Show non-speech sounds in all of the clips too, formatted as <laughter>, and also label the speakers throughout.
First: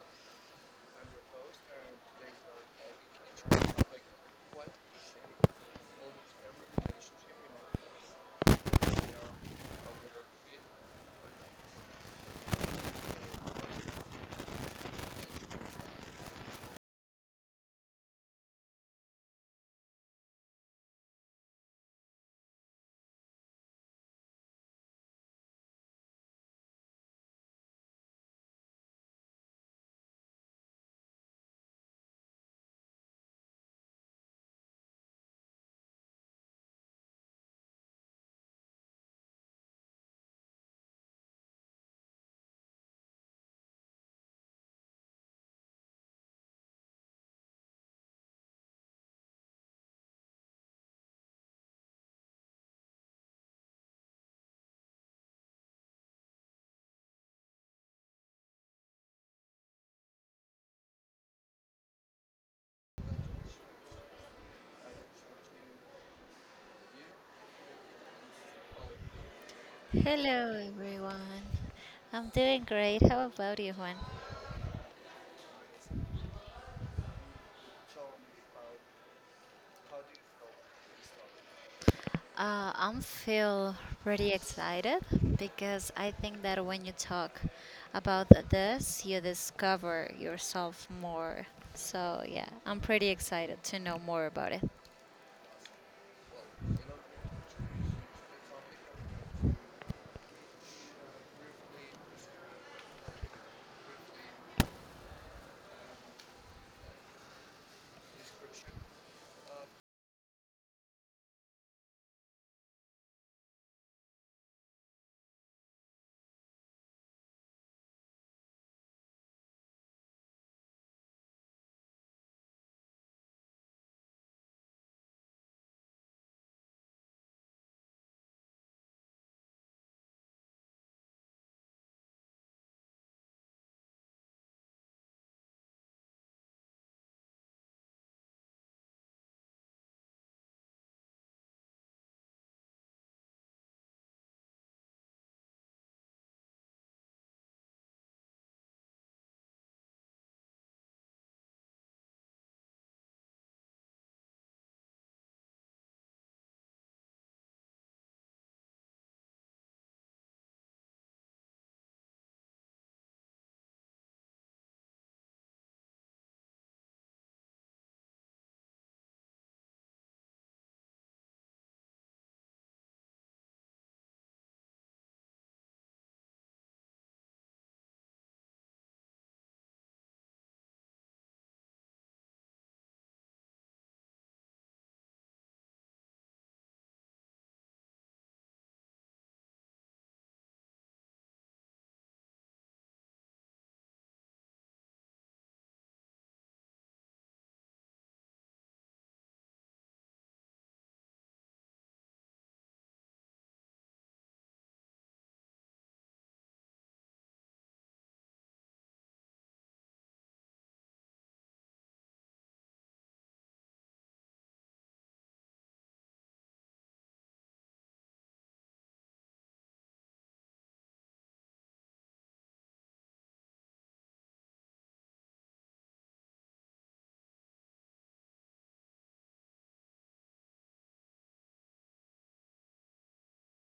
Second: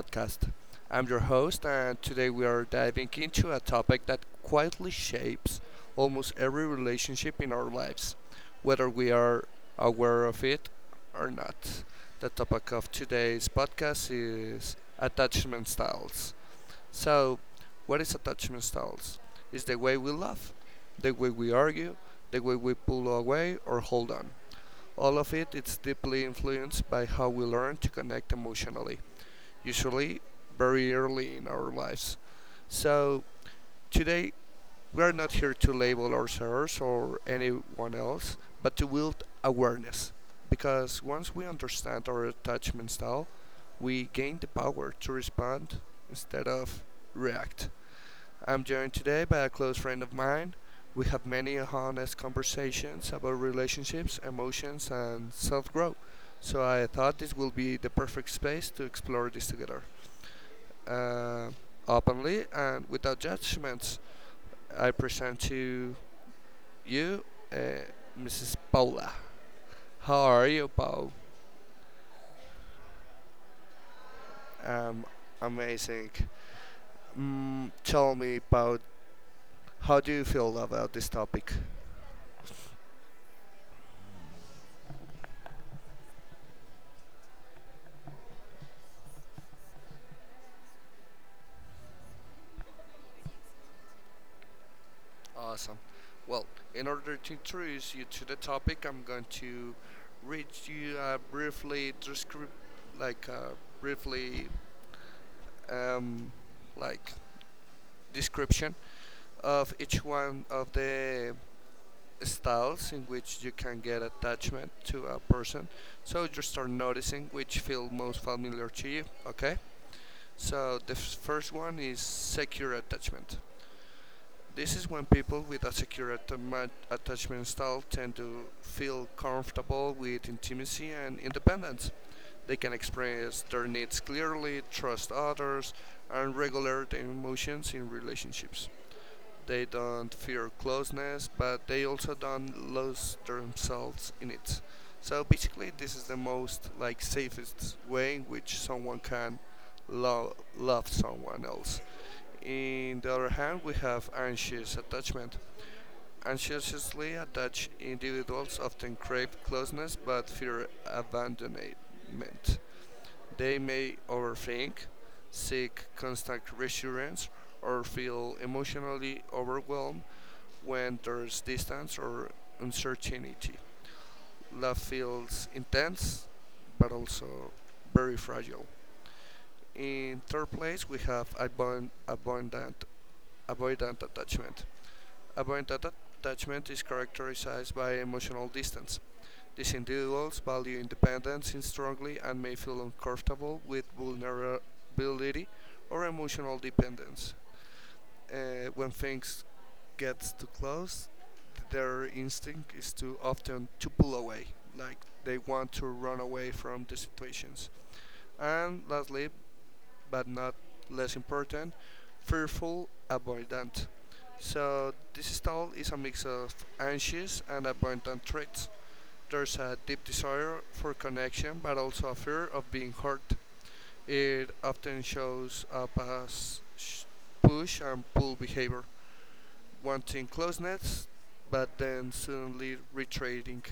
Speaker 1: podcast. I'm your host, and today we are diving into a topic that quietly shapes almost every relationship in our lives, whether we are aware of it or not. The topic of today's podcast is attachment styles. So, what is attachment styles? It's the way we love, the way we argue, the way we pull away or hold on. All of it is deeply influenced by how we learn to connect emotionally, usually very early in our lives. So, today we are not here to label ourselves or anyone else, but to build awareness. Because once we understand our attachment style, we gain the power to respond instead of react. I'm joined today by a close friend of mine. We have many honest conversations about relationships, emotions, and self growth. So I thought this will be the perfect space to explore this together. Uh, Openly and without judgments, I present to you uh, Mrs. Paula. How are
Speaker 2: Hello,
Speaker 1: you, Paul?
Speaker 2: everyone. I'm doing great. How about you, Juan?
Speaker 1: Um, Amazing. Mm, tell me about how do you feel about this topic?
Speaker 2: I'm feel pretty excited because I think that when you talk about this, you discover yourself more. So yeah, I'm pretty excited to know more about it.
Speaker 1: Awesome. Well, in order to introduce you to the topic, I'm going to read you briefly descript, like briefly, um, like description of each one of the styles in which you can get attachment to a person. So you start noticing which feel most familiar to you. Okay. So the first one is secure attachment. This is when people with a attachment style tend to feel comfortable with intimacy and independence. They can express their needs clearly, trust others, and regulate their emotions in relationships. They don't fear closeness, but they also don't lose themselves in it. So basically, this is the most like safest way in which someone can love someone else. In the other hand, we have anxious attachment. Anxiously attached individuals often crave closeness but fear abandonment. They may overthink, seek constant reassurance, or feel emotionally overwhelmed when there's distance or uncertainty. Love feels intense but also very fragile. In third place, we have avoidant attachment. Avoidant atta- attachment is characterized by emotional distance. These individuals value independence strongly and may feel uncomfortable with vulnerability or emotional dependence. When things get too close, their instinct is to often to pull away, like they want to run away from the situations. And lastly, but not less important, fearful, avoidant. So this style is a mix of anxious and avoidant traits. There's a deep desire for connection, but also a fear of being hurt. It often shows up as push and pull behavior, wanting closeness, but then suddenly retreating.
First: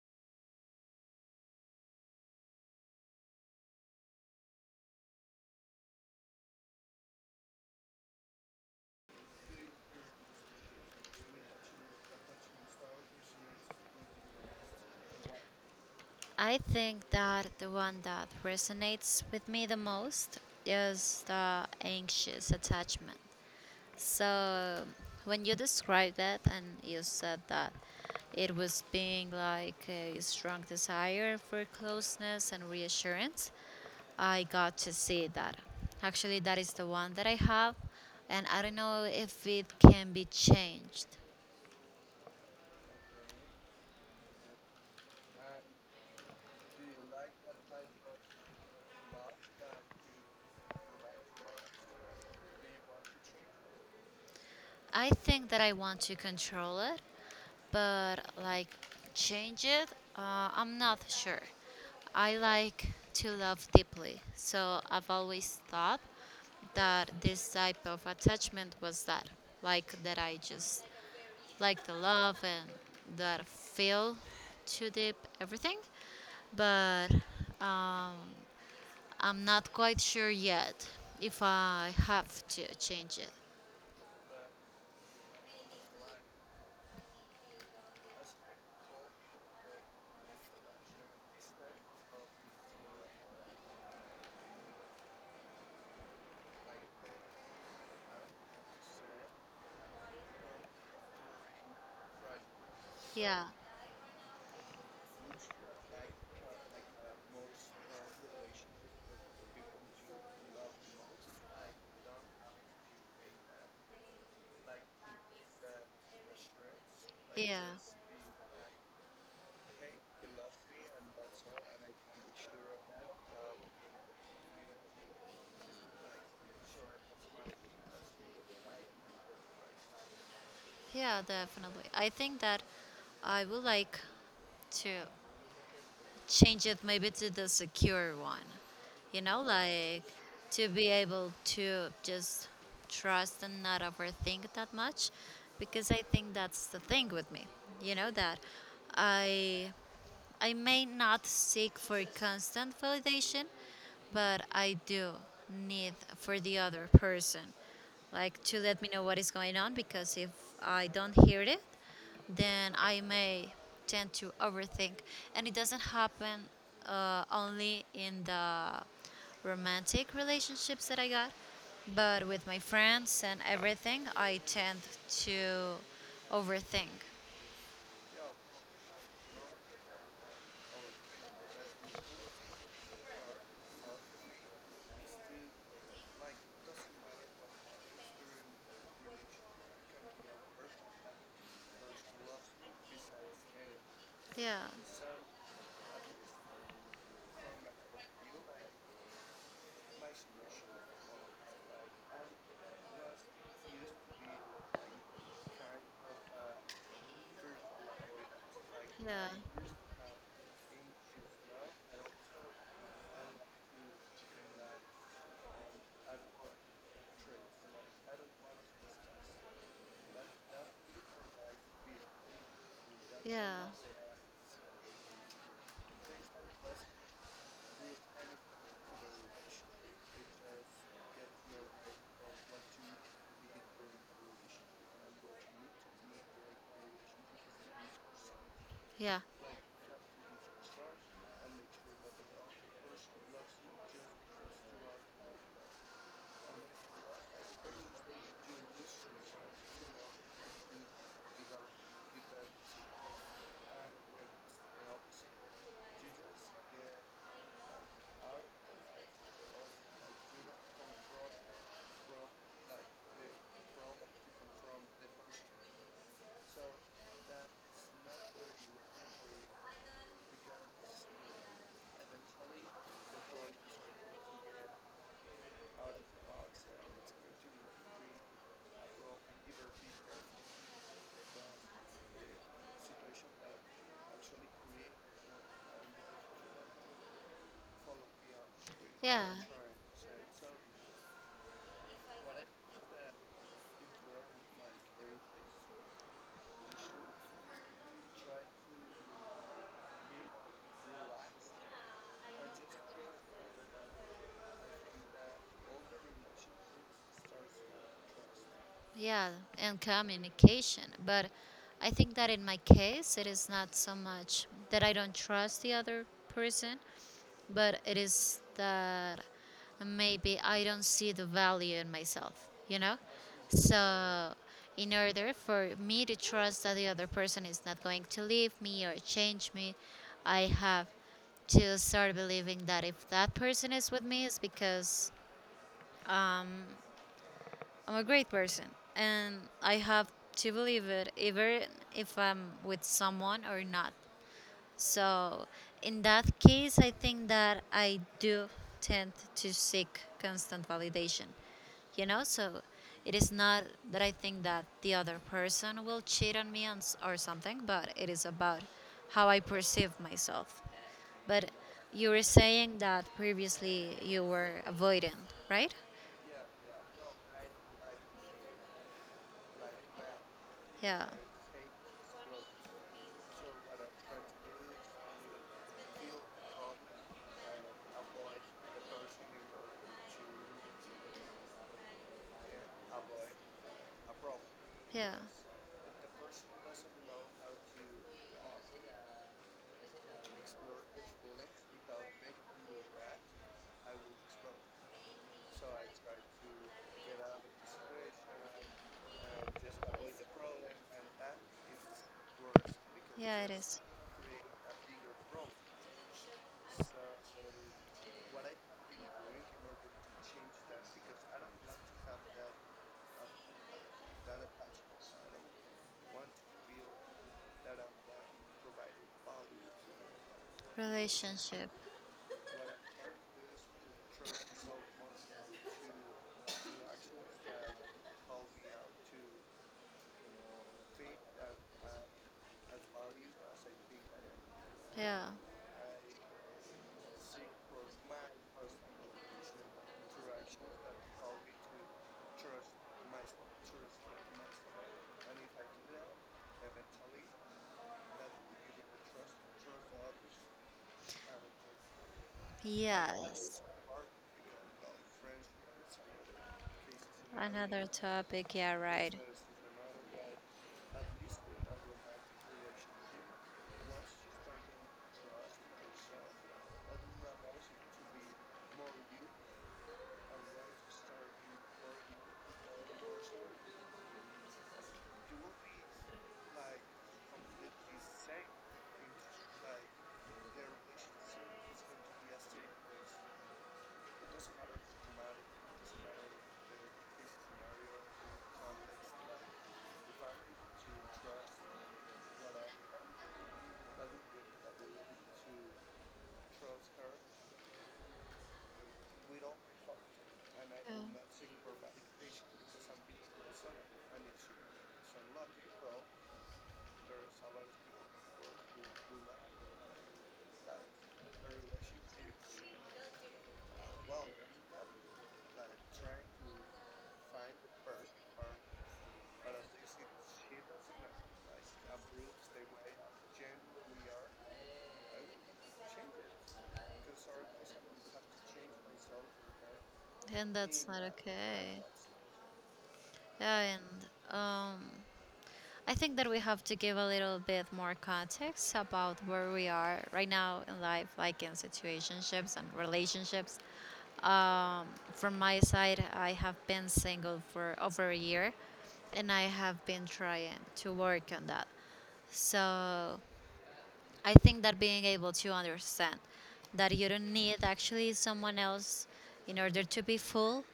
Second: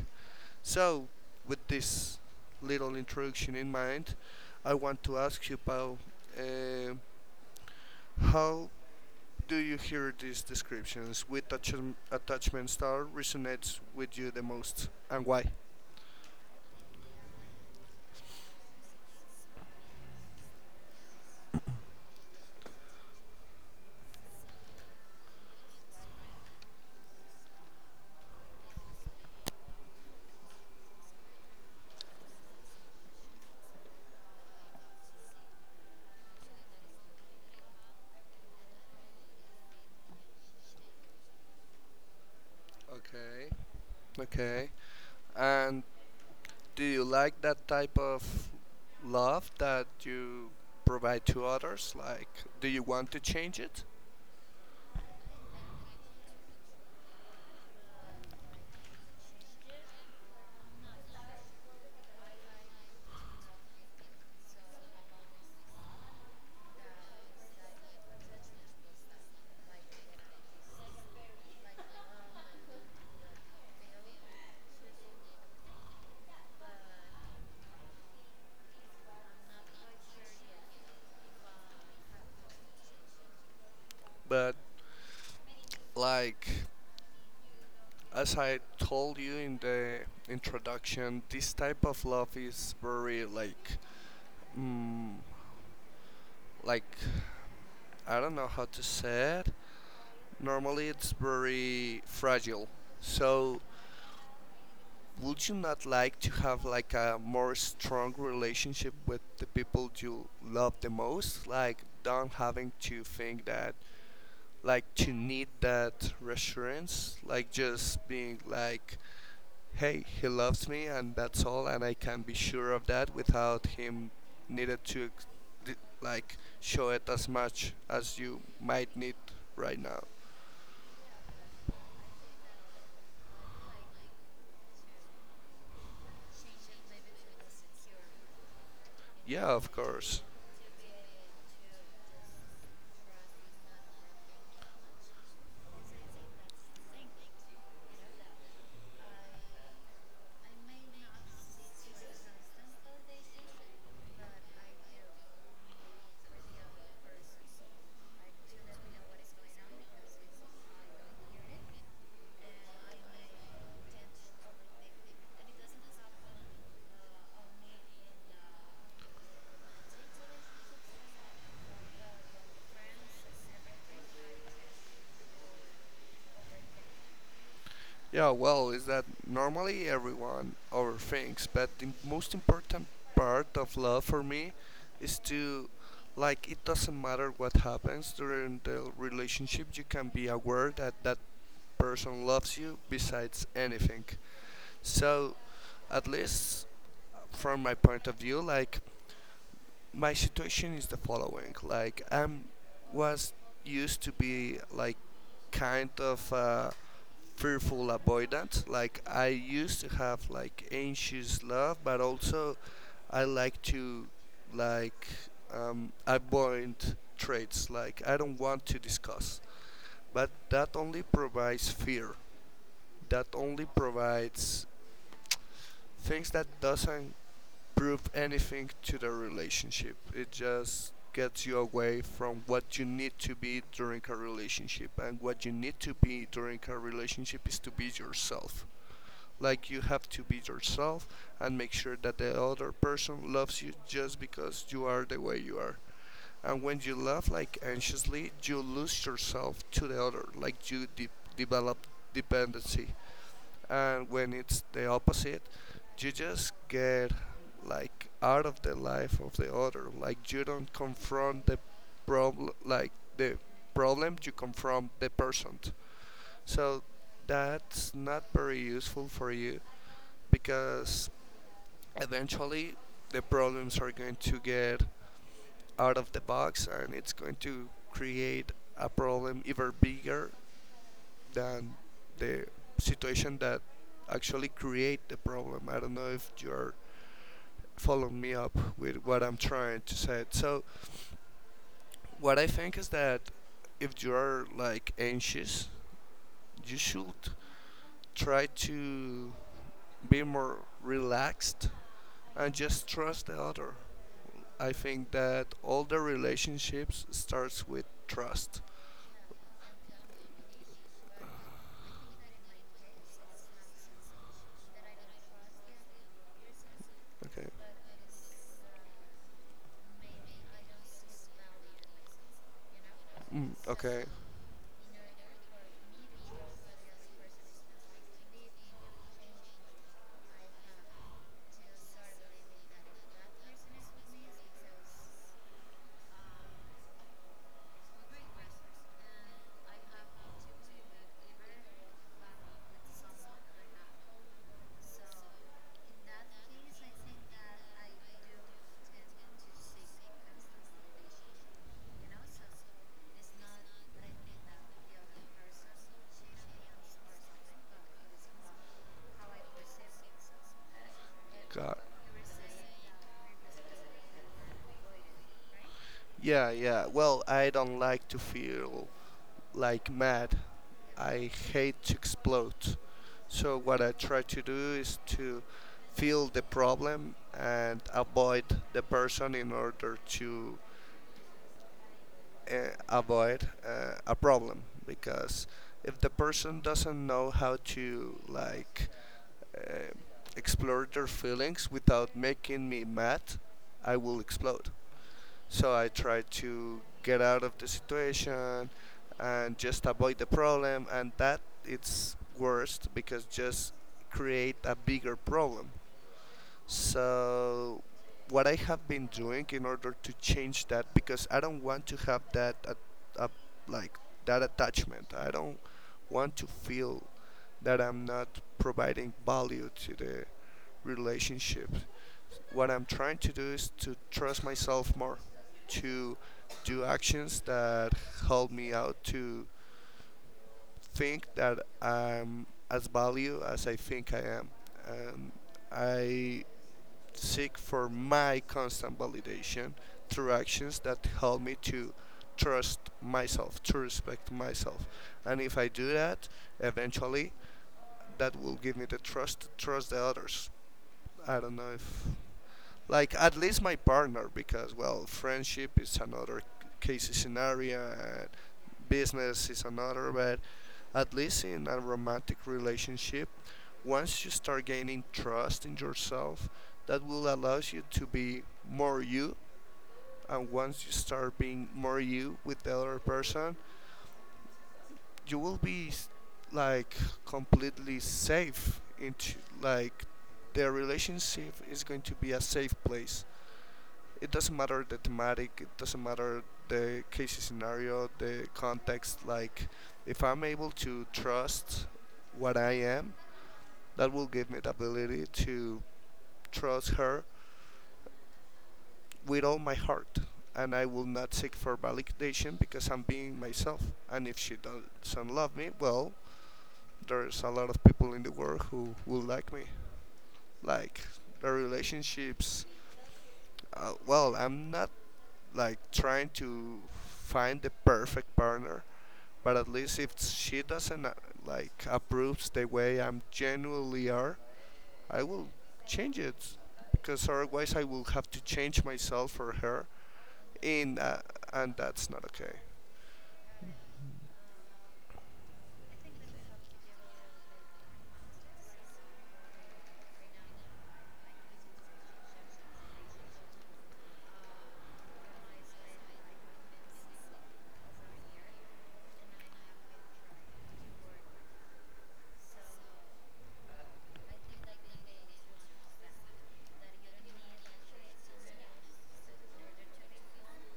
Speaker 1: So, with this little introduction in mind, I want to ask you, Paul, um how do you hear these descriptions? Which attachment style resonates with you the most, and why?
Speaker 2: I think that the one that resonates with me the most is the anxious attachment. So when you described that and you said that it was being like a strong desire for closeness and reassurance, I got to see that. Actually, that is the one that I have, and I don't know if it can be changed.
Speaker 1: Okay, okay. And do you like that type of love that you provide to others? Like, do you want to change it?
Speaker 2: I think that I want to control it, but like change it, I'm not sure. I like to love deeply, so I've always thought that this type of attachment was that, like that I just like the love and that feel too deep everything, but uh, I'm not quite sure yet if I have to change it.
Speaker 1: But like, as I told you in the introduction, this type of love is very like, mm, like I don't know how to say it. Normally it's very fragile.
Speaker 2: Yeah,
Speaker 1: So would you not like to have like a more strong relationship with the people you love the most? Like don't having to think that like to need that reassurance, like
Speaker 2: yeah.
Speaker 1: just being like hey, he loves me and that's all and I can be sure of that without him needed to ex- d- like show it as much as you might need right now.
Speaker 2: Yeah, definitely. I think that I would like to change it maybe to the secure one. You know,
Speaker 1: Yeah, of
Speaker 2: like
Speaker 1: course.
Speaker 2: to be able to just trust and not overthink that much because I think that's the thing with me. You know that I I may not seek for constant validation, but I do need for the other person, like to let me know what is going on. Because if I don't hear it, then I may tend to overthink, and it doesn't happen only in the romantic relationships that I got, but with my friends and everything, I tend to overthink.
Speaker 1: Yeah, well, is that normally everyone overthinks, but the most important part of love for me is to, like, it doesn't matter what happens during the relationship, you can be aware that that person loves you besides anything.
Speaker 2: Yeah,
Speaker 1: So, at least from my point of view, like, my situation is the following like, I'm was used to be like kind of. Fearful avoidance. Like I
Speaker 2: yeah,
Speaker 1: used to have like anxious love, but also I like to like avoid traits. Like I don't want to discuss, but that only provides fear. That only
Speaker 2: yeah,
Speaker 1: provides things that doesn't prove anything to the relationship. It just gets you away from what you need to be during a relationship and what you need to be during a relationship is to be yourself
Speaker 2: yeah.
Speaker 1: like you have to be yourself and make sure that the other person loves you just because you are the way you are. And when you love like anxiously, you lose yourself to the other, like you develop dependency. And when it's the opposite, you just get like out of the life of the other. Like you don't confront problem, like the problem, you confront the person. So that's not very useful for you because eventually the problems are going to get out of the box and it's going to create a problem even bigger than the situation that actually create the problem. I don't know if you're following me up with what
Speaker 2: Yeah,
Speaker 1: I'm trying to say. So what I think is that if you are like anxious, you should try to be more relaxed and just trust the other. I think that all the relationships starts with trust.
Speaker 2: yeah, and communication. But I think that in my case, it is not so much that I don't trust the other person,
Speaker 1: Okay.
Speaker 2: but it is that maybe I don't see the value in myself, you know?
Speaker 1: Mm. Okay.
Speaker 2: So, in order for me to trust that the other person is not going to leave me or change me, I have to start believing that if that person is with me, it's because I'm a great person, and I have to believe it, even if I'm with someone or not. So, in that case, I think that I do tend to seek constant validation. You know, so it is not that I think that the other person will cheat on me and s- or something, but it is about how I perceive myself. But
Speaker 1: God.
Speaker 2: you were saying that previously you were avoidant, right?
Speaker 1: Yeah, yeah. Well, I don't like to feel like mad.
Speaker 2: Yeah,
Speaker 1: I hate to explode. So what I try to do is to feel the problem and avoid the person in order to avoid a problem
Speaker 2: yeah,
Speaker 1: because if the person doesn't know how to like uh, explore their feelings without making me mad, I will explode. So I try to get out of the situation and just avoid the problem, and that it's worst because
Speaker 2: yeah, it
Speaker 1: just
Speaker 2: is.
Speaker 1: create a bigger problem. So, what I have been doing in order to change that, because I don't want to have that, at, uh, like that attachment. I don't want to feel that I'm not providing value to the relationship.
Speaker 2: Relationship.
Speaker 1: What I'm trying to do is to trust myself more, to do actions that help me out to think that I'm as value as I think I am.
Speaker 2: Yeah.
Speaker 1: And I seek for my constant validation through actions that help me to trust myself, to respect myself. And if I do that, eventually that will give me the trust to trust the others. I don't know if like at least
Speaker 2: Yes.
Speaker 1: my partner because well friendship is another case
Speaker 2: Another
Speaker 1: scenario and
Speaker 2: topic. Yeah, right.
Speaker 1: business is another but at least in a romantic relationship once you start gaining trust in yourself that will allow you to be more you and once you start being more you with the other person you will be like completely safe into like the relationship is going to be a safe place it doesn't matter the thematic, it doesn't matter the case scenario, the context. Like, if I'm able to trust what I am, that will give me the ability to trust her with all my heart. And I
Speaker 2: Yeah.
Speaker 1: will not seek for validation because I'm being myself. And if she doesn't love me, well, there's a lot of people in the world who will like me. Like, the relationships. Well, I'm not like trying to find the perfect partner. But at least if she doesn't like approves the way I'm genuinely are, I will change it because otherwise I will have to change myself for her.
Speaker 2: And that's
Speaker 1: In
Speaker 2: not
Speaker 1: and
Speaker 2: okay.
Speaker 1: that's not okay.
Speaker 2: Yeah, and I think that we have to give a little bit more context about where we are right now in life, like in situationships and relationships. Um, from my side, I have been single for over a year and I have been trying to work on that. So I think that being able to understand that you don't need actually someone else in order to be full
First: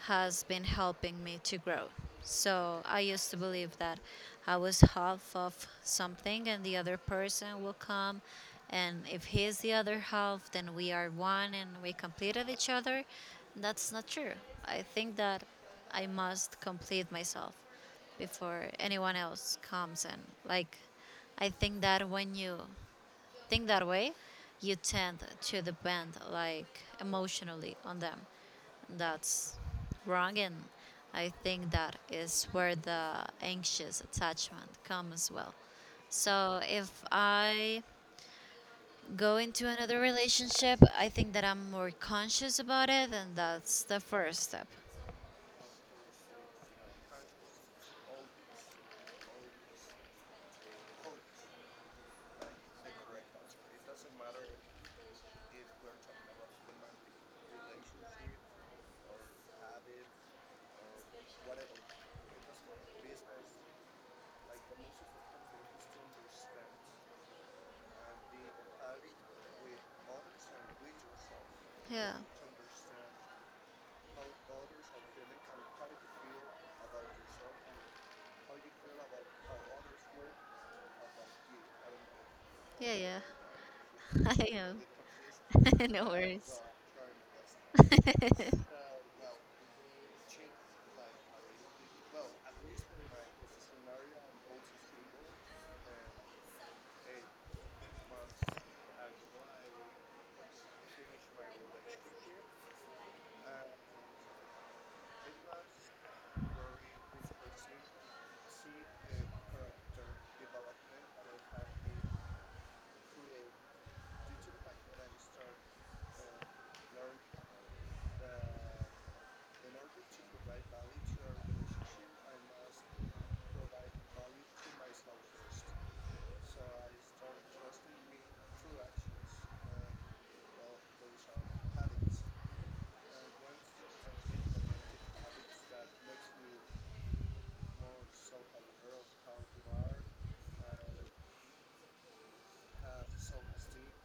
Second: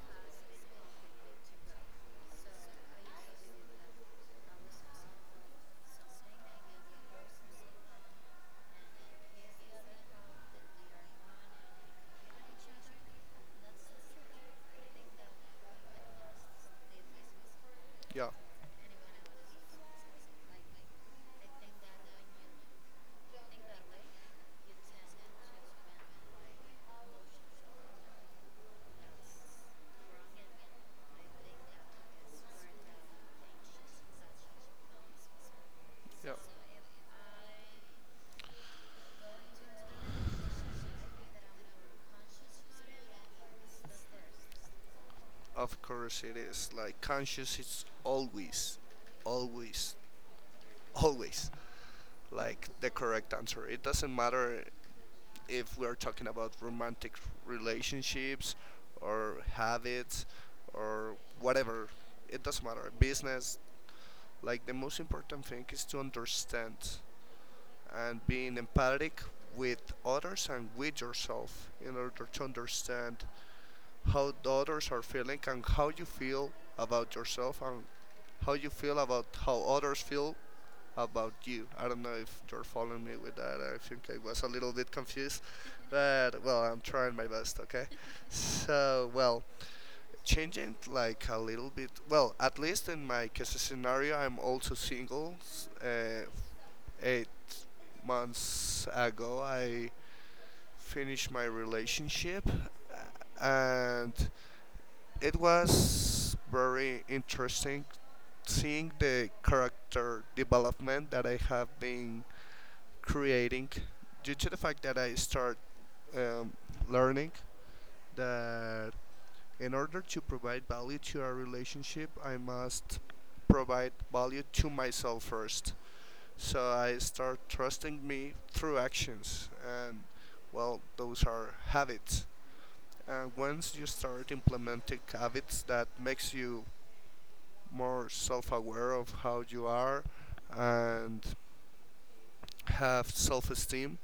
Speaker 2: has been helping me to grow. So I used to believe that I was half of something and the other person will come. And if he is the other half, then we are one and we completed each other. That's not true. I think that I must complete myself
Speaker 1: Yeah.
Speaker 2: before anyone else comes and like I think that when you think that way, you tend to depend like emotionally on them. That's wrong, and I think that is where the anxious attachment comes as well.
Speaker 1: Yeah.
Speaker 2: So if I go into another relationship, I think that I'm more conscious about it, and that's the first step.
Speaker 1: Of course it is. Like conscious it's always always always like the correct answer. It doesn't matter if we're talking about romantic relationships or habits or whatever. It doesn't matter. Business like the most important thing is to understand and being empathic with others and with yourself in
Speaker 2: Yeah,
Speaker 1: order to understand how others are feeling and how you feel about yourself and how you feel about how others feel about you. I don't know if you're
Speaker 2: yeah,
Speaker 1: following
Speaker 2: yeah.
Speaker 1: me with that. I think I
Speaker 2: <laughs>
Speaker 1: was
Speaker 2: I
Speaker 1: a little
Speaker 2: am.
Speaker 1: bit confused,
Speaker 2: <laughs> No
Speaker 1: but
Speaker 2: worries.
Speaker 1: well, I'm trying my best, okay?
Speaker 2: <laughs>
Speaker 1: So, well, changing like a little bit. Well, at least in my case scenario, I'm also single. Eight months ago, I finished my relationship, and it was very interesting seeing the character development that I have been creating due to the fact that I start um, learning that in order to provide value to our relationship, I must provide value to myself first. So I start trusting me through actions, and well, those are habits. And once you start implementing habits that makes you more self-aware of how you are and have self-esteem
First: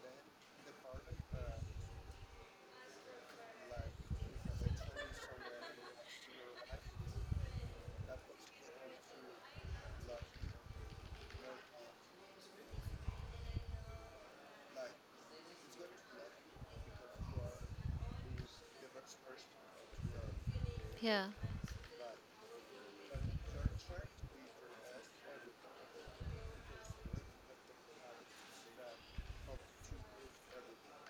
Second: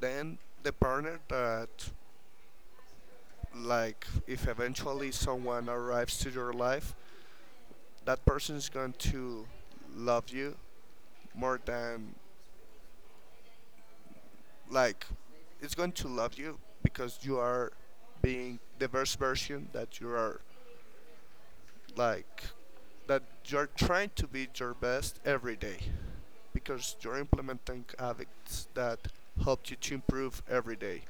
Speaker 1: then the partner that like if eventually someone arrives to your life that person is going to love you more than like it's going to love you because you are being the best version that you are
Speaker 2: Yeah.
Speaker 1: like that you're trying to be your best every day because you're implementing habits that help you to improve every day.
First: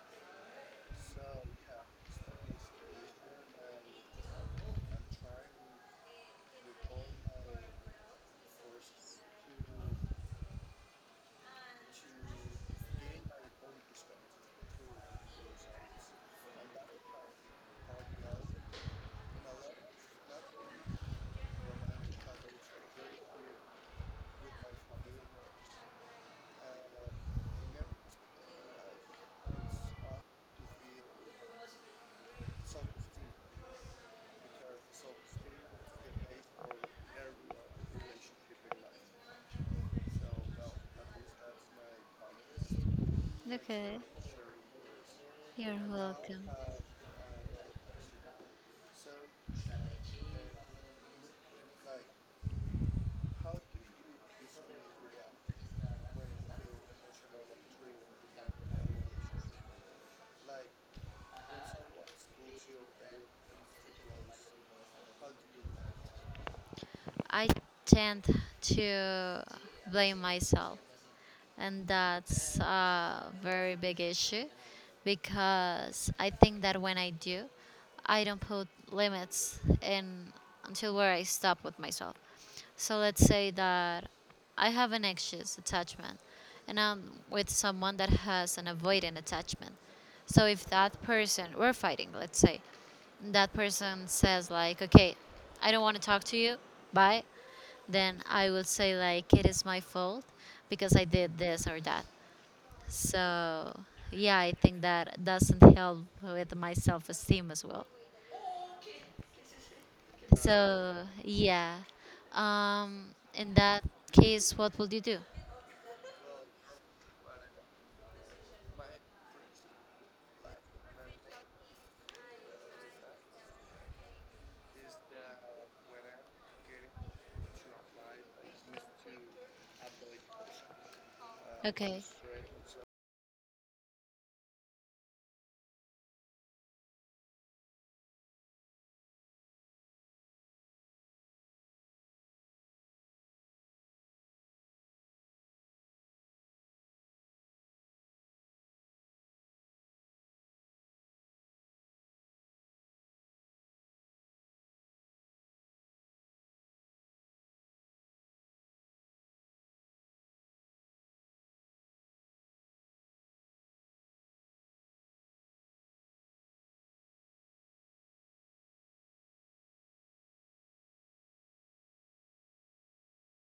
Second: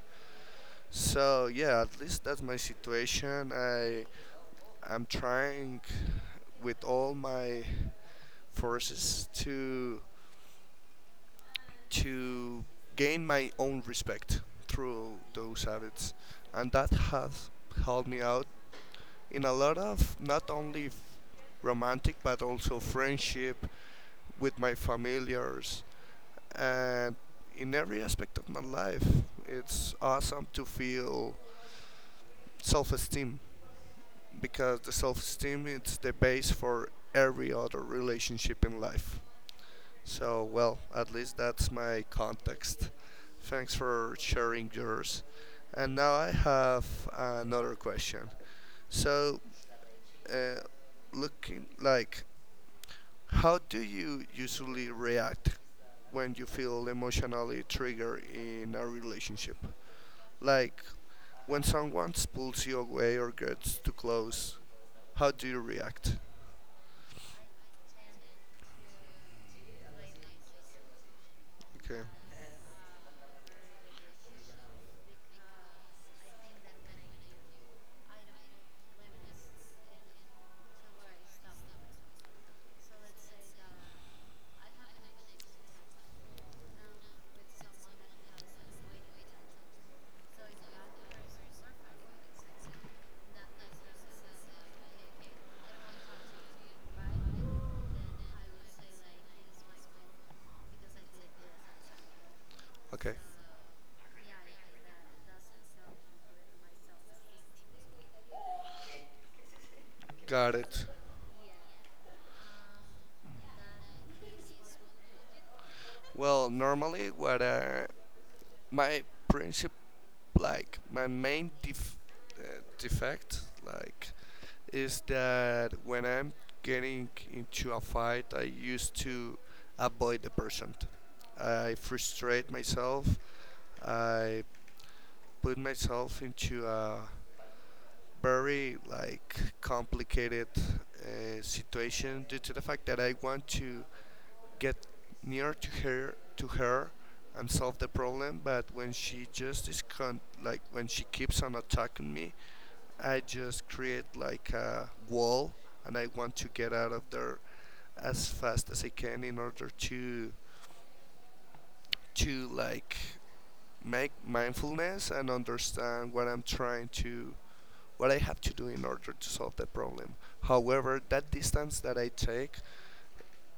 Speaker 1: So yeah, at least that's my situation. I'm trying with all my forces to gain my own respect through those habits, and that has helped me out in a lot of not only romantic but also friendship with my familiars and in every aspect of my life. It's awesome to feel self-esteem because the self-esteem is the base for every other relationship in life. So well, at least that's my context. Thanks
Speaker 2: Okay.
Speaker 1: for sharing yours.
Speaker 2: You're
Speaker 1: And now I
Speaker 2: welcome.
Speaker 1: have another question. So uh, looking like, how do you usually react when you feel emotionally triggered in a relationship? Like when someone pulls you away or gets too close, how do you react?
Speaker 2: I tend to blame myself, and
Speaker 1: Okay.
Speaker 2: that's a very big issue because I think that when I do, I don't put limits in until where I stop with myself. So let's say that I have an anxious attachment and I'm with someone that has an avoidant attachment. So if that person, we're fighting, let's say, and that person says, like, okay, I don't want to talk to you, bye, then I will say, like, it is my fault because I did this or that.
Speaker 1: Okay.
Speaker 2: So yeah, I think that doesn't help with my self esteem as well.
Speaker 1: Got it.
Speaker 2: So yeah. Um, in that case, what will you do?
Speaker 1: Well, normally what I my princip like my main def- defect, like, is that when I'm getting into a fight, I used to avoid the person. I
Speaker 2: Okay.
Speaker 1: frustrate myself. I put myself into a very, like, complicated situation due to the fact that I want to get near to her, to her, and solve the problem. But when she just is like, when she keeps on attacking me, I just create like a wall, and I want to get out of there as fast as I can in order to, like, make mindfulness and understand what I'm trying to, what I have to do in order to solve the problem. However, that distance that I take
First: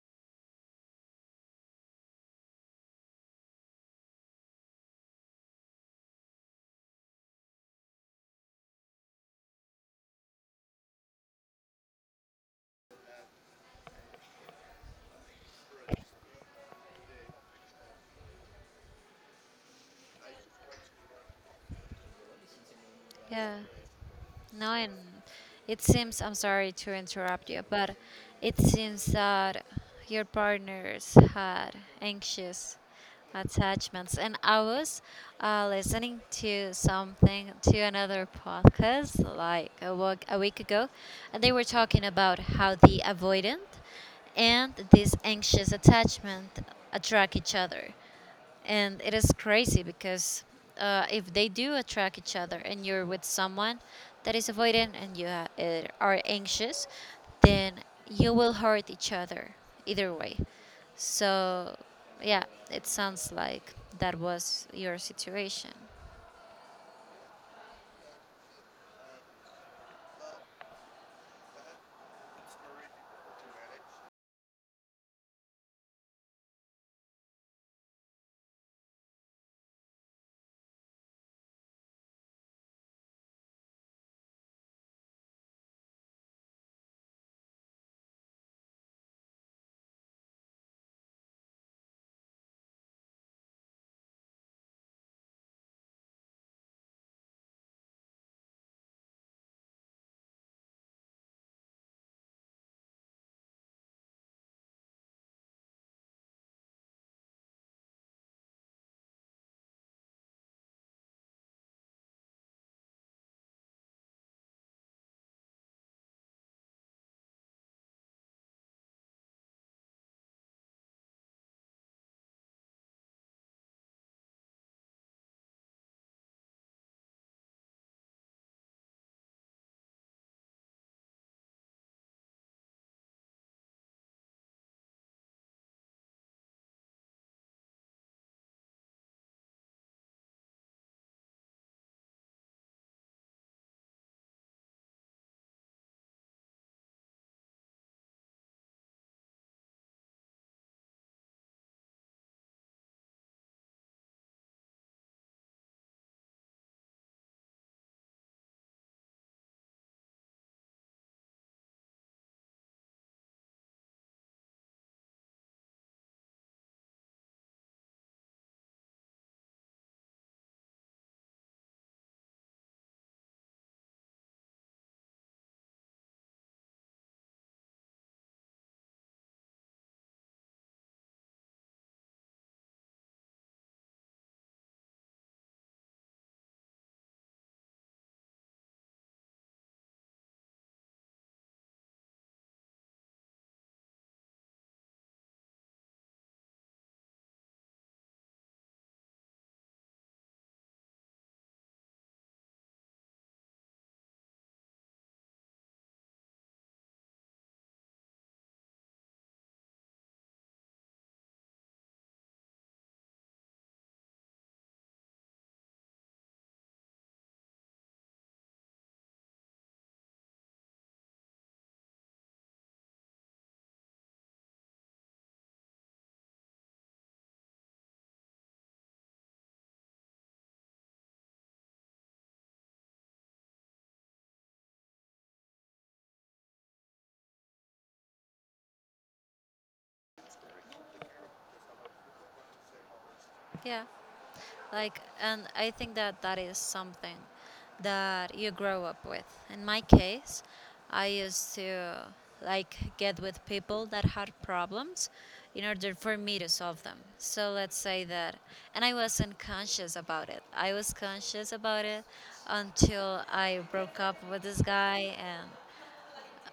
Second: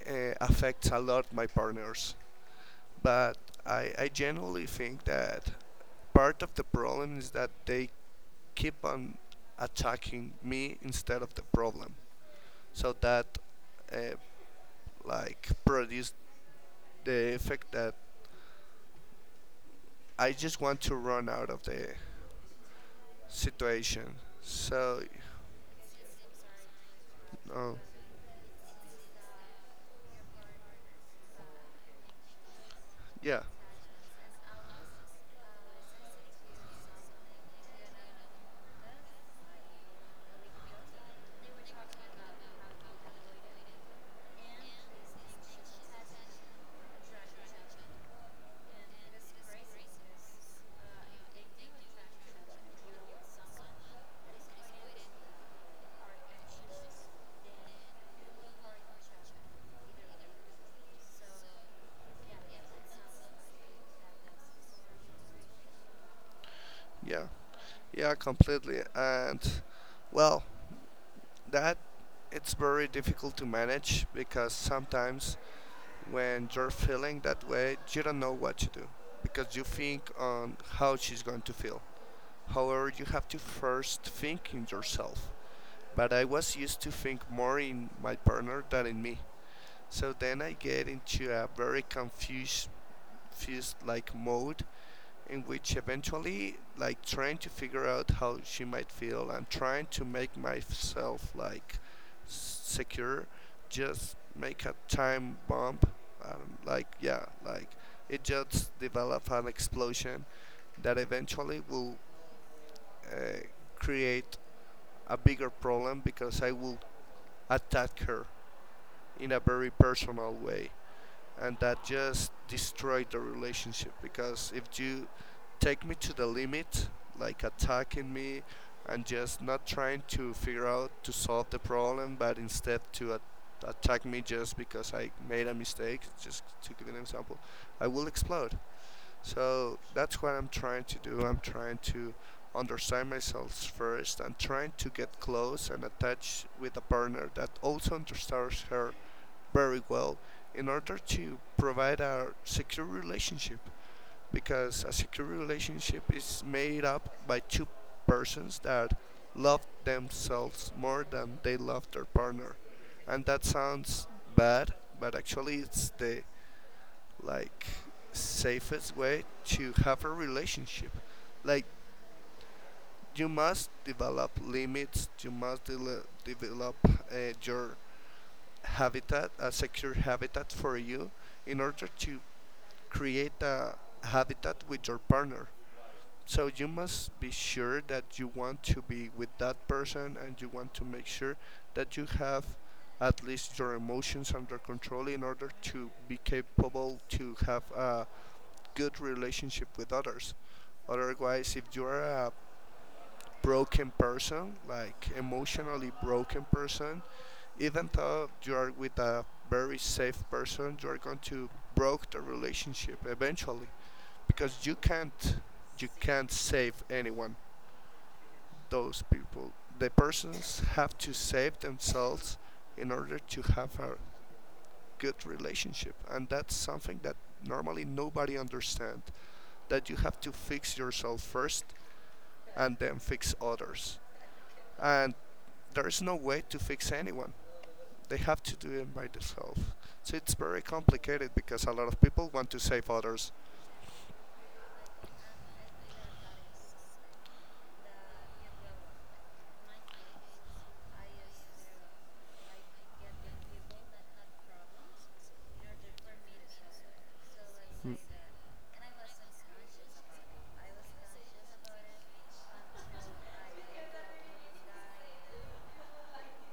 Speaker 1: affects a lot my partners. But I generally think that part of the problem is that they keep on attacking me instead of the problem. So that uh, like produced the effect that I just want to run out of the
Speaker 2: Yeah.
Speaker 1: situation.
Speaker 2: No, and
Speaker 1: So
Speaker 2: it seems, I'm sorry to interrupt you,
Speaker 1: no.
Speaker 2: but it seems that your partners had anxious
Speaker 1: Yeah,
Speaker 2: attachments. And I was listening to something, to another podcast like a week ago, and they were talking about how the avoidant and this anxious attachment attract each other. And it is crazy because if they do attract each other and you're with someone that is avoidant and you ha- are anxious then you will hurt each other either way, so yeah, it sounds like that was your situation.
Speaker 1: yeah, yeah, completely. And well, that, it's very difficult to manage because sometimes when you're feeling that way, you don't know what to do because you think on how she's going to feel. However, you have to first think in yourself. But I was used to think more in my partner than in me. So then I get into a very confused like mode in which eventually, like, trying to figure out how she might feel and trying to make myself like secure just make a time bomb. Like, yeah, like, it just develop an explosion that eventually will uh, create a bigger problem because I will attack her in a very personal way, and that just destroyed the relationship. Because if you take me to the limit, like attacking me and just not trying to figure out to solve the problem but instead to attack me just because I made a mistake, just to give an example, I will explode. So that's what I'm trying to do. I'm trying to understand myself first and trying to get close and attach with a partner that also understands her very well, in order to provide a secure relationship. Because a secure relationship is made up by two persons that love themselves more than they love their partner. And that sounds bad, but actually it's the, like, safest way to have a relationship. Like, you must develop limits, you must develop your habitat, a secure habitat for you, in order to create a habitat with your partner. So you must be sure that you want to be with that person, and you want to make sure that you have at least your emotions under control in order to be capable to have a good relationship with others. Otherwise, if you are a broken person, like emotionally broken person, even though you are with a very safe person, you are going to broke the relationship eventually, because you can't, you can't save anyone. Those people, the persons have to save themselves in order to have a good relationship, and that's something that normally nobody understands. That you have to fix yourself first and then fix others, and there is no way to fix anyone. They have to do it by themselves. So it's very complicated because a lot of people want to save others.
Speaker 2: Yeah, like, and I think that that is something that you grow up with. In my case, I used to like get with people that had problems in order for me to solve them. So let's say that, and I wasn't conscious about it. I was conscious about it until I broke up with this guy and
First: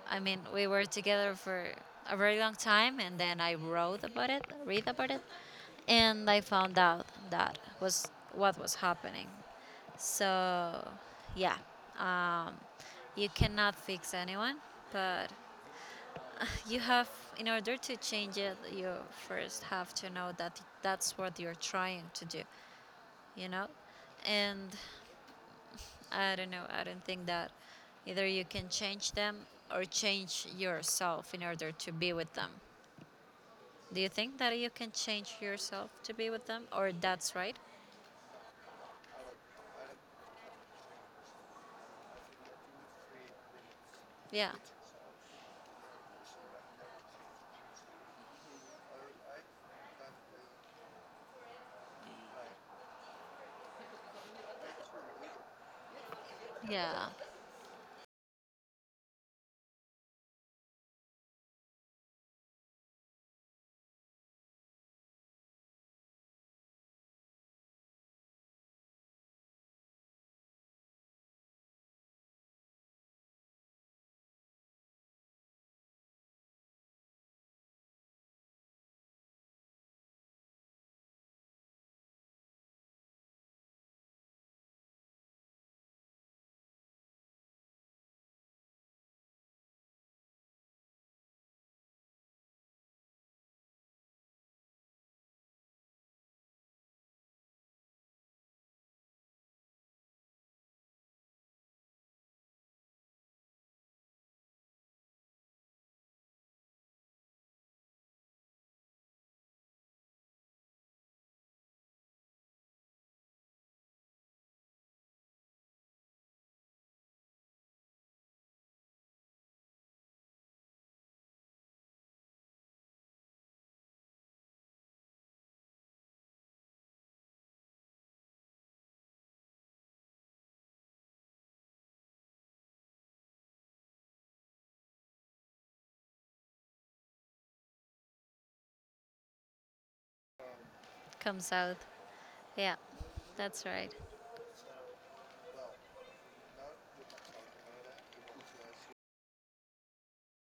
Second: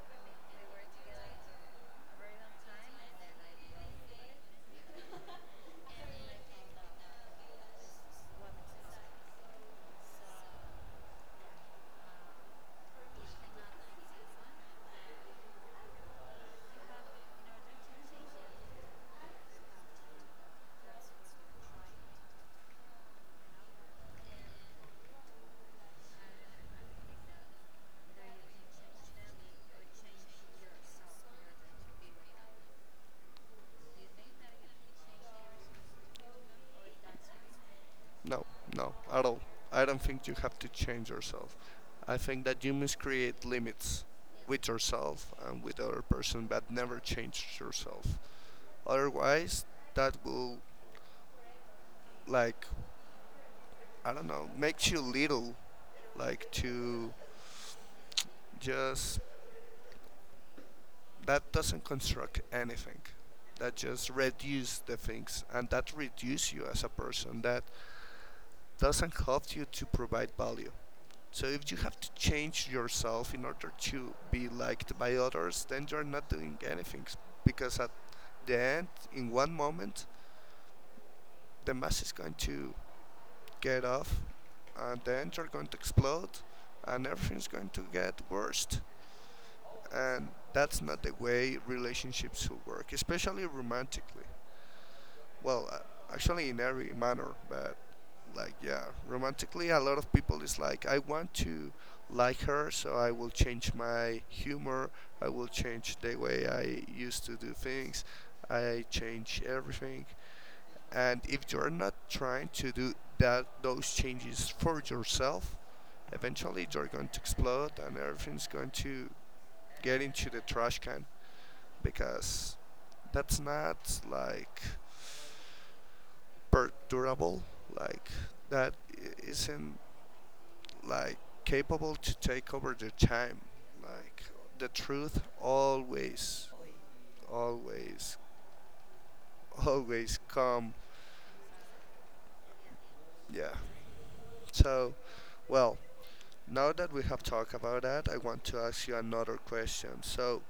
Speaker 2: I mean, we were together for a very long time, and then I wrote about it, read about it, and I found out that was what was happening. So, yeah, um, you cannot fix anyone, but <laughs> you have, in order to change it, you first have to know that that's what you're trying to do, you know? And I don't know. I don't think that either you can change them or change yourself in order to be with them. Do you think that you can change yourself to be with them or that's right?
Speaker 1: No, no, at all. I don't think you have to change yourself. I think that you must create limits
Speaker 2: Yeah.
Speaker 1: with yourself and with other person, but never change yourself. Otherwise, that will, like, I don't know, makes you little, like,
Speaker 2: Yeah.
Speaker 1: to just, that doesn't construct anything, that just reduce the things, and that reduce you as a person, that doesn't help you to provide value. So if you have to change yourself in order to be liked by others, then you're not doing anything, because at the end, in one moment, the mass is going to get off, and then you're going to explode, and everything's going to get worse. And that's not the way relationships should work, especially romantically. Well, actually, in every manner. But like, yeah, romantically, a lot of people is like, I want to like her, so I will change my humor, I will change the way I used to do things, I change everything. And if you're not trying to do that, those changes for yourself, eventually you're going to explode and everything's going to get into the trash can, because that's not like super durable, like, that, not like capable to take over the time, like the truth always, always, always come.
Speaker 2: Comes out. Yeah.
Speaker 1: Yeah.
Speaker 2: That's right.
Speaker 1: So well, now that we have talked about that, I want to ask you another question. So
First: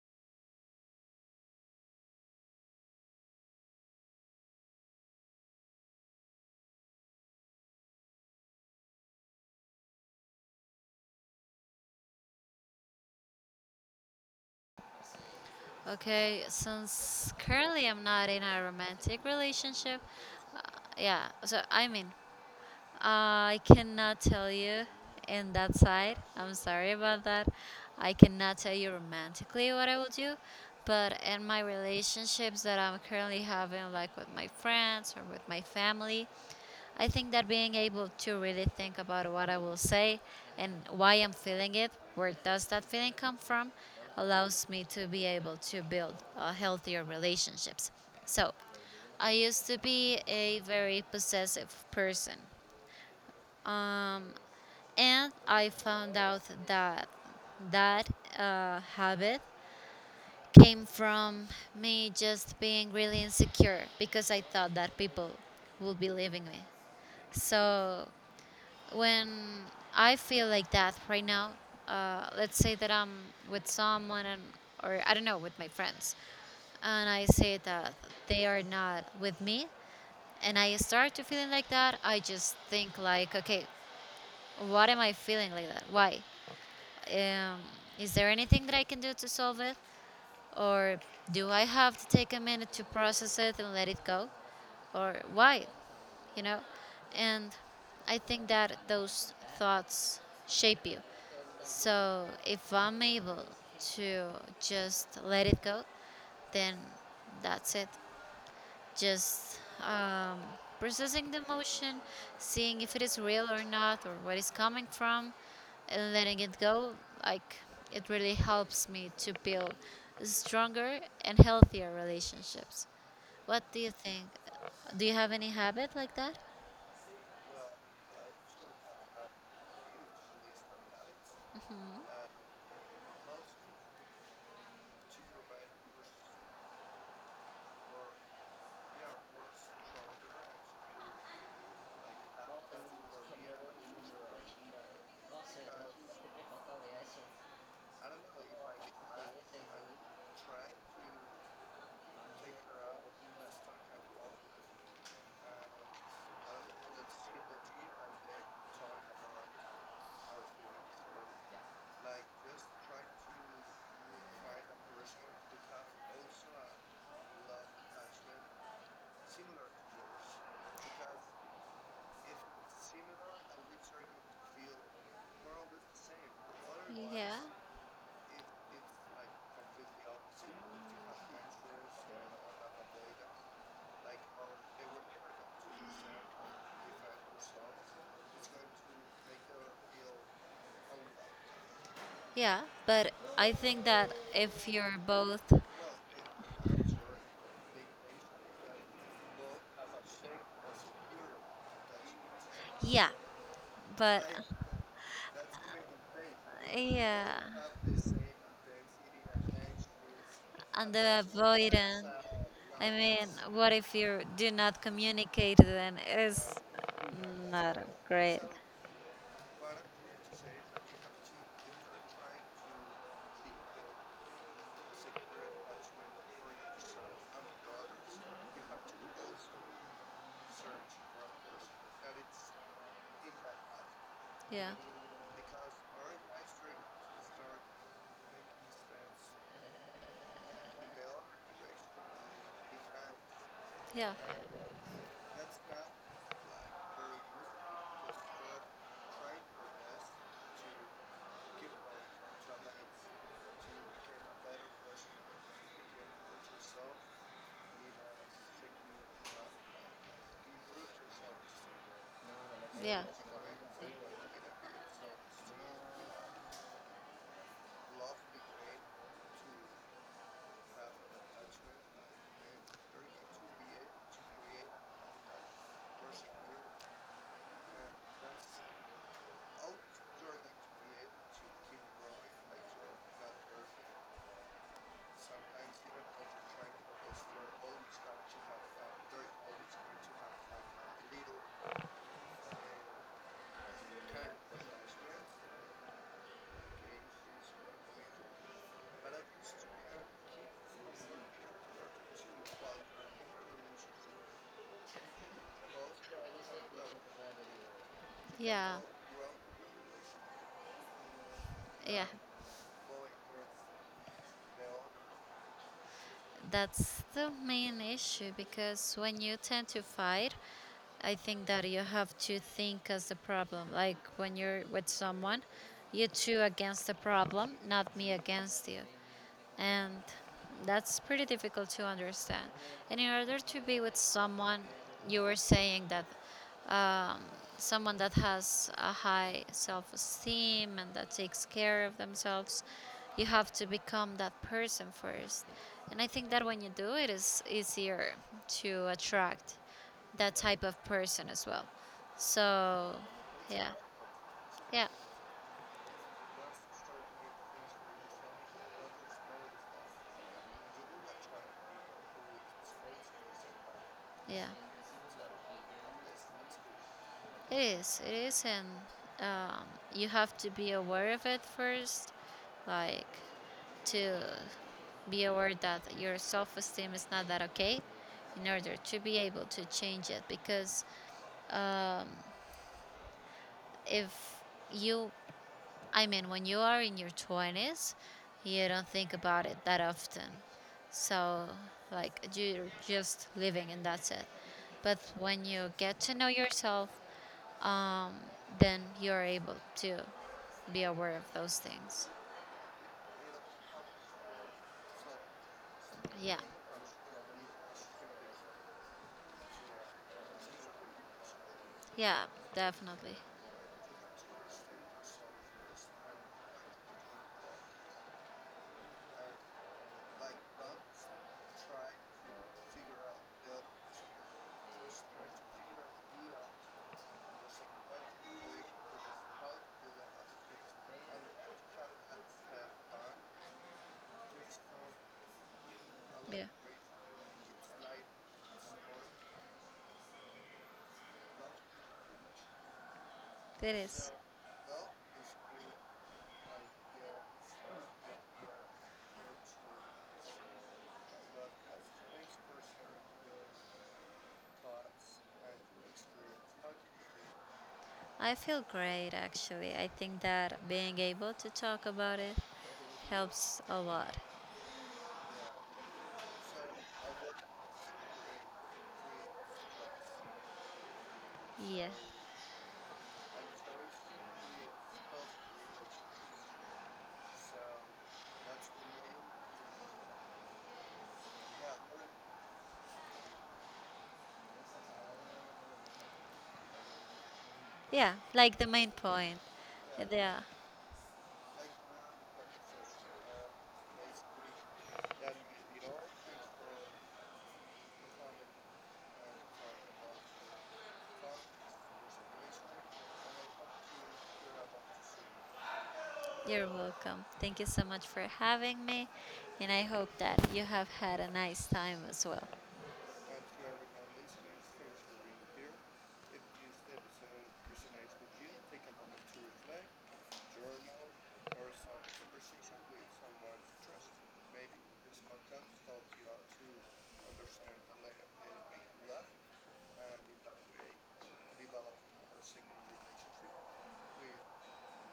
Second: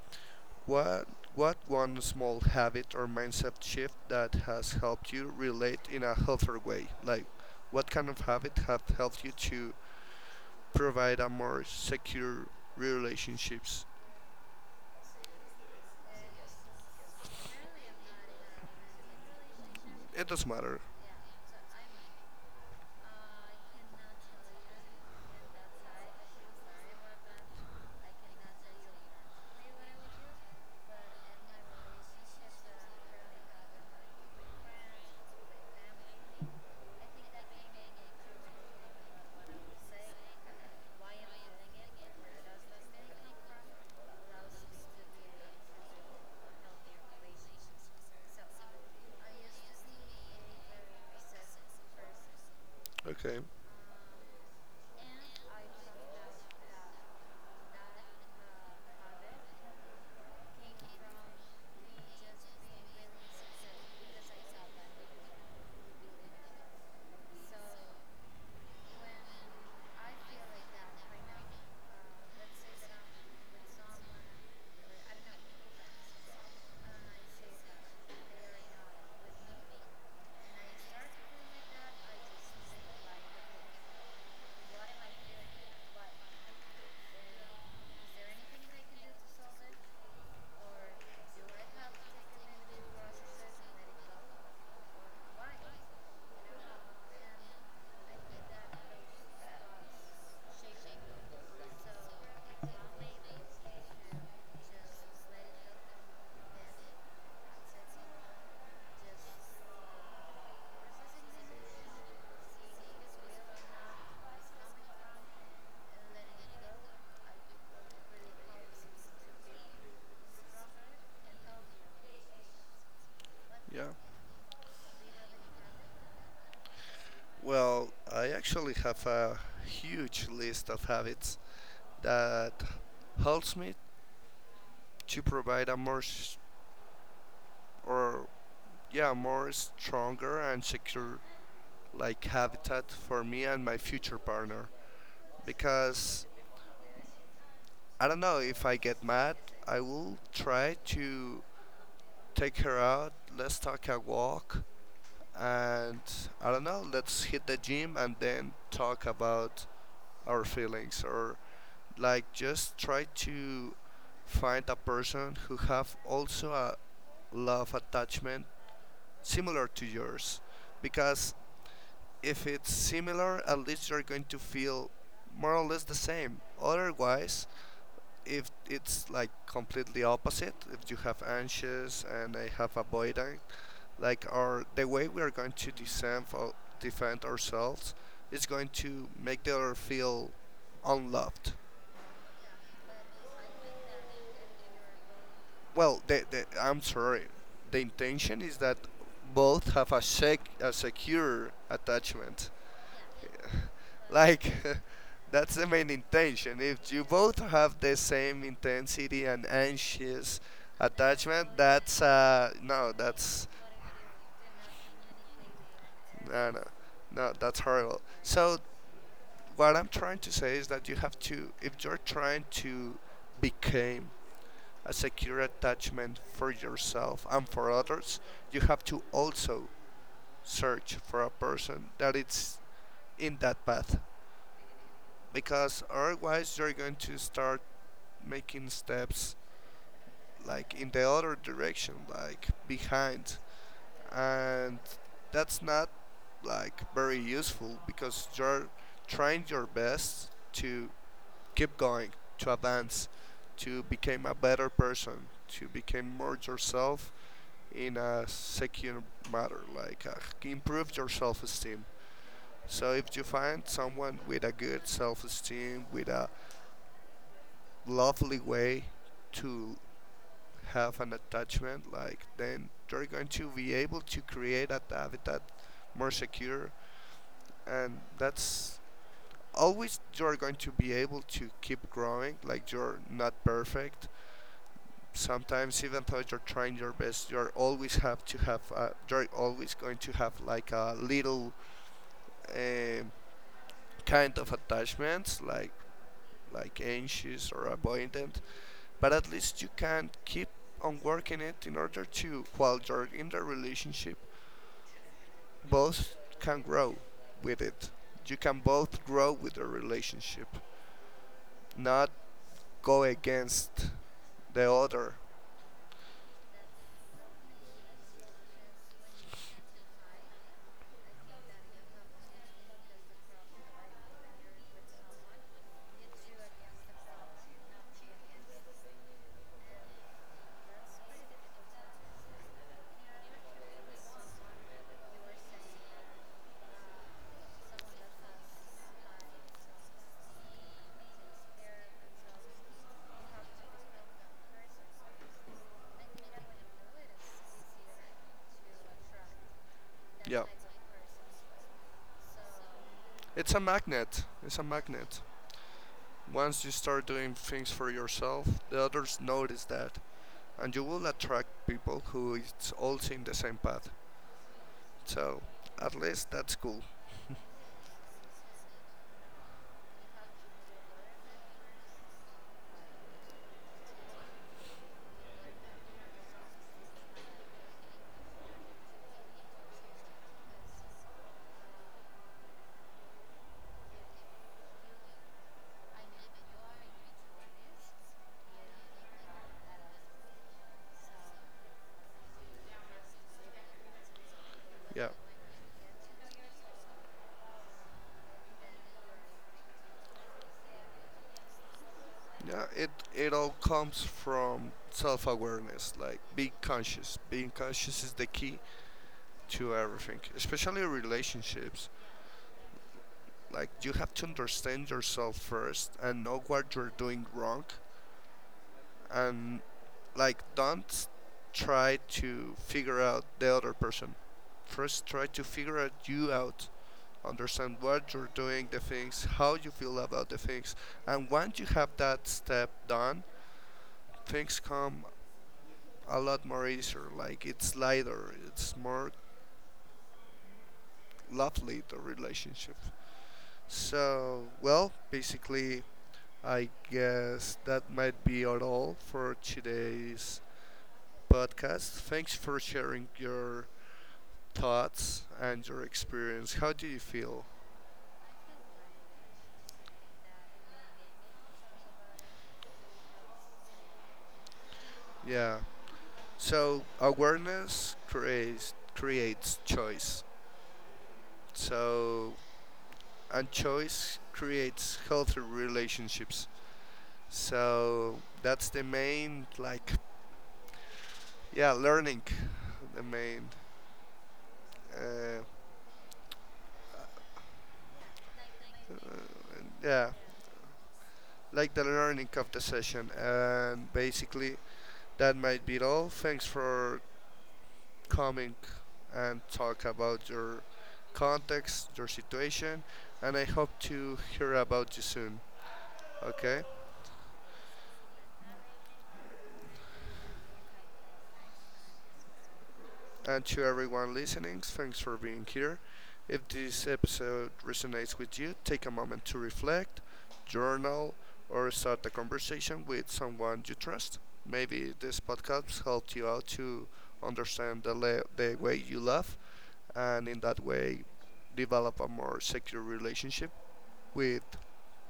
Speaker 1: what what one small habit or mindset shift that has helped you relate in a healthier way? Like what kind of habit have helped you to provide a more secure relationships?
Speaker 2: Okay, since currently I'm not in a romantic relationship,
Speaker 1: It does
Speaker 2: uh,
Speaker 1: matter.
Speaker 2: yeah. So I mean, I cannot tell you in that side. I'm sorry about that. I cannot tell you romantically what I will do, but in my relationships that I'm currently having, like with my friends or with my family, I think that being able to really think about what I will say and why I'm feeling it, where does that feeling come from, allows me to be able to build healthier relationships. So, I used to be a very possessive person.
Speaker 1: Okay.
Speaker 2: Um, and I found out that that habit came from me just being really insecure because I thought that people would be leaving me. So when I feel like that right now, let's say that I'm with someone and, or I don't know, with my friends, and I say that they are not with me, and I start to feeling like that, I just think like, okay, what am I feeling like that? Why? Um, is there anything that I can do to solve it? Or do I have to take a minute to process it and let it go? Or why? You know? And I think that those thoughts shape you. So if I'm able to just let it go, then that's it, just um, processing the emotion, seeing if it is real or not, or what it's coming from, and letting it go. Like it really helps me to build stronger and healthier relationships. What do
Speaker 1: Yeah.
Speaker 2: you think? Do you have any habit like that?
Speaker 1: Well, I actually have a huge list of habits
Speaker 2: Hmm.
Speaker 1: that helps me to provide a more or yeah, more stronger and secure, like, habitat for me and my future partner. Because I don't know, if I get mad, I will try to take her out, let's take a walk, and I don't know, let's hit the gym and then talk about our feelings. Or like, just try to find a person who have also a love attachment similar to yours, because if it's similar, at least you're going to feel more or less the same.
Speaker 2: Yeah.
Speaker 1: Otherwise, if it's like completely opposite, if you have anxious and I have avoidant, like our, the way we are going to defend ourselves is going to make the other feel unloved.
Speaker 2: Yeah, but I think that if you're both,
Speaker 1: Well, I'm sorry. The intention is that both have a, sec, a secure attachment.
Speaker 2: yeah,
Speaker 1: <laughs>
Speaker 2: but
Speaker 1: Like, <laughs> that's the main intention. If you both
Speaker 2: yeah.
Speaker 1: have the same intensity and anxious
Speaker 2: And the
Speaker 1: attachment, that's
Speaker 2: avoidant. I
Speaker 1: no,
Speaker 2: mean,
Speaker 1: that's
Speaker 2: what if you do not communicate then?
Speaker 1: no,
Speaker 2: It's
Speaker 1: no, no, that's
Speaker 2: not
Speaker 1: horrible.
Speaker 2: great.
Speaker 1: So what I'm trying to say is that you have to, if you're trying to become a secure attachment for yourself and for others, you have to also search for a person that is in that path.
Speaker 2: Yeah.
Speaker 1: Because otherwise, you're going to start making steps, like, in the other direction, like behind.
Speaker 2: Yeah.
Speaker 1: And that's not like very useful, because you're trying your best to keep going, to advance, to become a better person, to become more yourself in a secure matter, like, improve your self-esteem. So
Speaker 2: Yeah.
Speaker 1: if you find someone with a good self-esteem, with a lovely way to have an attachment, like, then you're going to be able to create a habitat more secure, and that's, always you're going to be able to keep growing. Like, you're not perfect, sometimes even though you're trying your best, you're always have to have, you're always going to have like a little uh, kind of attachments, like anxious or avoidant. But at least you can keep on working it in order to, while you're in the relationship, both can grow with it, you can
Speaker 2: Yeah.
Speaker 1: both grow with the relationship,
Speaker 2: Yeah.
Speaker 1: not go against the other.
Speaker 2: That's the main issue because when you tend to fight, I think that you have to think as the problem. Like when you're with someone, you two against the problem, not me against you, and that's pretty difficult to understand. And in order to be with someone, you were saying that um, someone that has a high self esteem and that takes care of themselves, you have to become that person first. And I think that when you do it, it's easier to attract that
Speaker 1: Yeah,
Speaker 2: type of person as well. So,
Speaker 1: it's a
Speaker 2: yeah,
Speaker 1: magnet, it's a
Speaker 2: yeah,
Speaker 1: magnet. Once you start doing things for yourself, the others notice that, and you will attract people who is also in the same path.
Speaker 2: yeah.
Speaker 1: So, at least that's cool.
Speaker 2: It is. It is, and um, you have to be aware of it first, like to be aware that your self-esteem is not that okay, in order to be able to change it. Because um, if you, I mean, when you are in your twenties, you don't think about it that often. So, like, you're just living, and that's it. But
Speaker 1: Yeah.
Speaker 2: when you get to know yourself, um, then you're able to be aware of those things.
Speaker 1: Yeah, it all comes from self awareness, like
Speaker 2: Yeah,
Speaker 1: being conscious. Being conscious is the key to everything, especially relationships.
Speaker 2: yeah, definitely.
Speaker 1: Like, you have to understand yourself first and know what you're doing wrong, and like, don't try to figure out the other person, first try to figure out you out, understand what you're doing the things, how you feel about the things. And once you have that step done, things come a
Speaker 2: Yeah,
Speaker 1: lot more easier, like, it's lighter, it's more lovely, the relationship.
Speaker 2: it is.
Speaker 1: So well, basically, I guess that might be all for today's podcast. Thanks for sharing your thoughts and your experience. How do you feel?
Speaker 2: I feel great actually. I think that being able to talk about it helps a lot.
Speaker 1: Yeah. So awareness creates choice.
Speaker 2: Yeah.
Speaker 1: So and choice creates healthy relationships. So that's the main, like, yeah, learning, the main uh,
Speaker 2: Yeah, like the main
Speaker 1: uh,
Speaker 2: point.
Speaker 1: yeah,
Speaker 2: Yeah,
Speaker 1: like the learning of the session. And basically that might be it all. Thanks for coming and talk about your context, your situation, and I hope to hear about you soon. Okay?
Speaker 2: you're welcome. Thank you so much for having me, and I hope that you have had a nice time as well.
Speaker 1: And to everyone listening, thanks for being here. If this episode resonates with you, take a moment to reflect, journal, or start a conversation with someone you trust. Maybe this podcast helped you out to understand the, the way you love, and in that way, develop a more secure relationship with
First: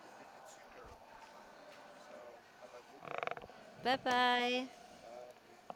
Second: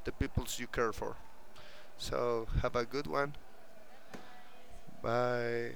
Speaker 1: the peoples you care for. So have a good one.
Speaker 2: Bye bye.
Speaker 1: Bye.